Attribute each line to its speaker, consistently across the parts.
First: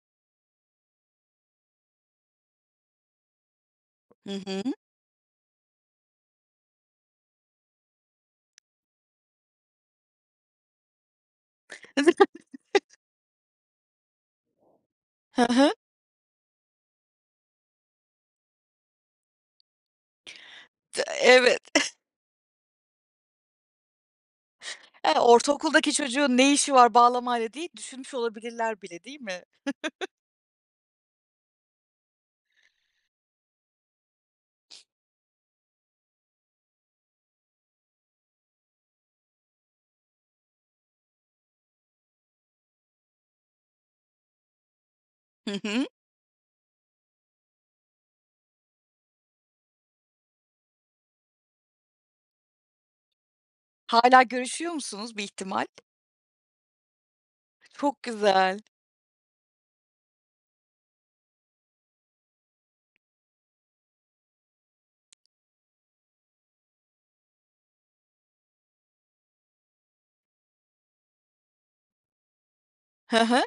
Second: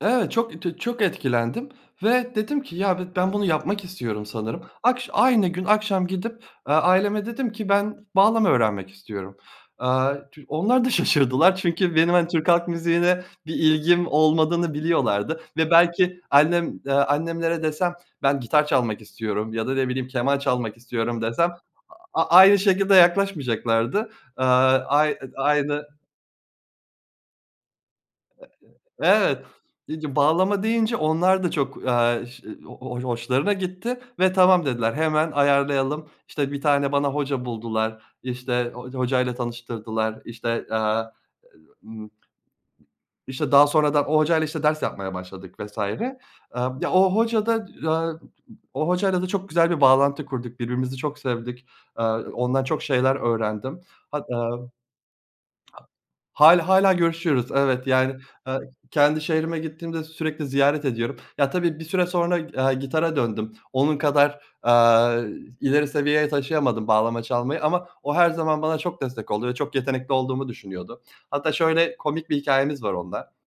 Speaker 1: Evet, çok tü çok etkilendim ve dedim ki ya bi ben bunu yapmak istiyorum
Speaker 2: Hı
Speaker 1: sanırım.
Speaker 2: hı.
Speaker 1: Akş aynı gün akşam gidip, eee, aileme dedim ki ben bağlama öğrenmek istiyorum. Aaa tü onlar da şaşırdılar. Çünkü benim hani
Speaker 2: [unintelligible]
Speaker 1: Türk halk müziğine bir ilgim olmadığını biliyorlardı
Speaker 2: Hı
Speaker 1: ve
Speaker 2: hı.
Speaker 1: belki annem, eee, annemlere desem ben gitar çalmak istiyorum ya da ne bileyim keman çalmak
Speaker 2: D
Speaker 1: istiyorum desem
Speaker 2: evet.
Speaker 1: a aynı şekilde yaklaşmayacaklardı. Aaa ay
Speaker 2: He,
Speaker 1: aynı
Speaker 2: ortaokuldaki çocuğun ne işi var bağlamayla diye düşünmüş
Speaker 1: E
Speaker 2: olabilirler bile, değil
Speaker 1: eee,
Speaker 2: mi?
Speaker 1: evet [unintelligible] bağlama deyince onlar da çok, aaa, ş ho ho hoşlarına gitti ve tamam dediler. Hemen ayarlayalım işte bir tane bana hoca buldular işte ho hocayla tanıştırdılar işte, aaa, ııı, ımm İşte daha sonradan o hocayla işte ders yapmaya başladık
Speaker 2: Hı
Speaker 1: vs.
Speaker 2: hı.
Speaker 1: Eee, ya, o hocada, eee, [unintelligible] o hocayla da çok güzel bir bağlantı kurduk. Birbirimizi çok sevdik. Eee, ondan çok şeyler öğrendim.
Speaker 2: Hâlâ
Speaker 1: Hat eee. A
Speaker 2: görüşüyor musunuz bir ihtimal?
Speaker 1: Hâlâ hâlâ görüşüyoruz. Evet,
Speaker 2: Çok
Speaker 1: yani,
Speaker 2: güzel.
Speaker 1: eee, kendi şehrime gittiğimde sürekli ziyaret ediyorum. Ya tabii bir süre sonra g eee, gitara döndüm. Onun kadar, aaa, ileri seviyeye taşıyamadım bağlama çalmayı ama o her zaman bana çok destek oldu ve çok yetenekli olduğumu düşünüyordu. Hatta şöyle komik bir hikâyemiz var
Speaker 2: Hı
Speaker 1: onunla.
Speaker 2: hı.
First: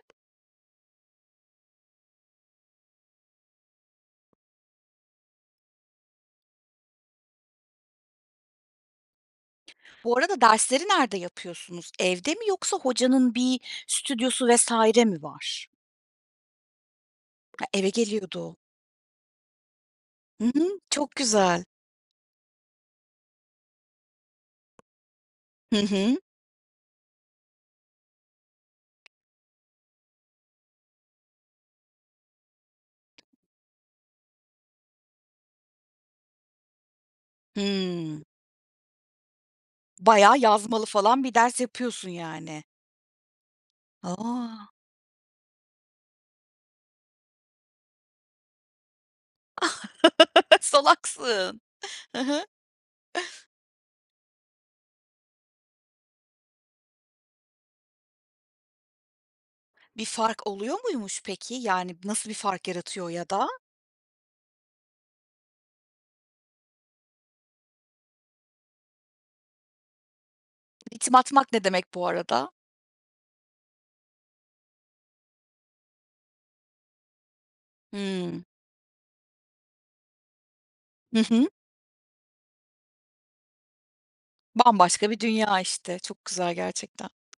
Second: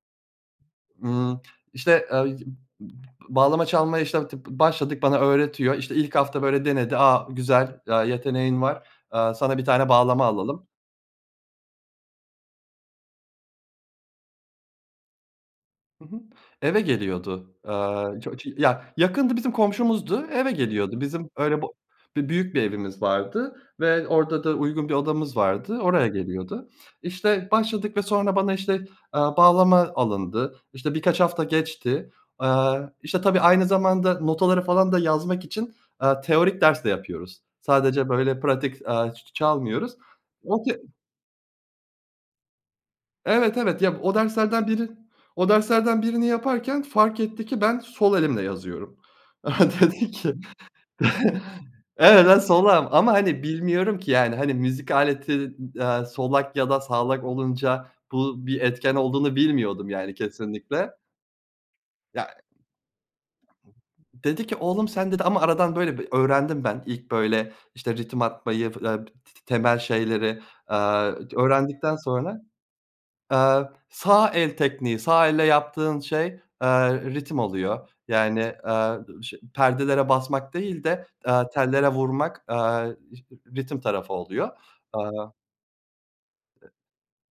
Speaker 1: Imm, işte, ııı, [unintelligible] bağlama çalmaya işte ti başladık, bana öğretiyor. İşte ilk hafta böyle denedi. A, güzel, aaa, yeteneğin var. Eee sana bir tane
Speaker 2: Bu
Speaker 1: bağlama
Speaker 2: arada
Speaker 1: alalım.
Speaker 2: dersleri nerede yapıyorsunuz? Evde mi yoksa hocanın bir stüdyosu vs. mi var?
Speaker 1: Hı hı. Eve geliyordu.
Speaker 2: He, eve
Speaker 1: Aaa, ço cı
Speaker 2: geliyordu.
Speaker 1: ya, yakındı bizim komşumuzdu. Eve
Speaker 2: Hımm
Speaker 1: geliyordu.
Speaker 2: çok
Speaker 1: Bizim öyle
Speaker 2: güzel.
Speaker 1: bo bir büyük bir evimiz vardı ve orada da uygun bir odamız
Speaker 2: Hı
Speaker 1: vardı. Oraya
Speaker 2: hı.
Speaker 1: geliyordu. İşte başladık ve sonra bana işte, eee, bağlama alındı. İşte birkaç hafta geçti. Aaa, işte tabii aynı zamanda notaları falan da yazmak için, aaa, teorik ders de yapıyoruz. Sadece
Speaker 2: Hımm.
Speaker 1: böyle pratik, aaa, ç ç çalmıyoruz.
Speaker 2: Bayağı yazmalı
Speaker 1: [unintelligible]
Speaker 2: falan bir ders yapıyorsun yani.
Speaker 1: Evet evet ya o derslerden
Speaker 2: A!
Speaker 1: biri o derslerden birini yaparken fark etti ki ben sol elimle yazıyorum. Dedi ki
Speaker 2: Salaksın. Hı
Speaker 1: evet ben
Speaker 2: hı.
Speaker 1: solağım ama hani bilmiyorum ki yani hani müzik aleti d aaa, solak ya da sağlak olunca bu bir etken olduğunu bilmiyordum
Speaker 2: Bir
Speaker 1: yani
Speaker 2: fark oluyor
Speaker 1: kesinlikle.
Speaker 2: muymuş peki? Yani nasıl
Speaker 1: Ya
Speaker 2: bir fark yaratıyor ya da?
Speaker 1: Dedi ki oğlum sen dedi ama aradan böyle bir öğrendim ben. İlk böyle işte ritim atmayı f te te temel şeyleri, aaa,
Speaker 2: Ritim
Speaker 1: c
Speaker 2: atmak ne demek
Speaker 1: öğrendikten
Speaker 2: bu
Speaker 1: sonra
Speaker 2: arada?
Speaker 1: Aaa, sağ el tekniği, sağ elle yaptığın şey, eee, ritim oluyor. Yani,
Speaker 2: Hımm.
Speaker 1: eee, şe perdelere basmak değil de,
Speaker 2: Hı
Speaker 1: eee,
Speaker 2: hı.
Speaker 1: tellere vurmak, eee, ş ritim tarafı oluyor.
Speaker 2: Bambaşka bir
Speaker 1: Aaa
Speaker 2: dünya işte, çok güzel
Speaker 1: I
Speaker 2: gerçekten.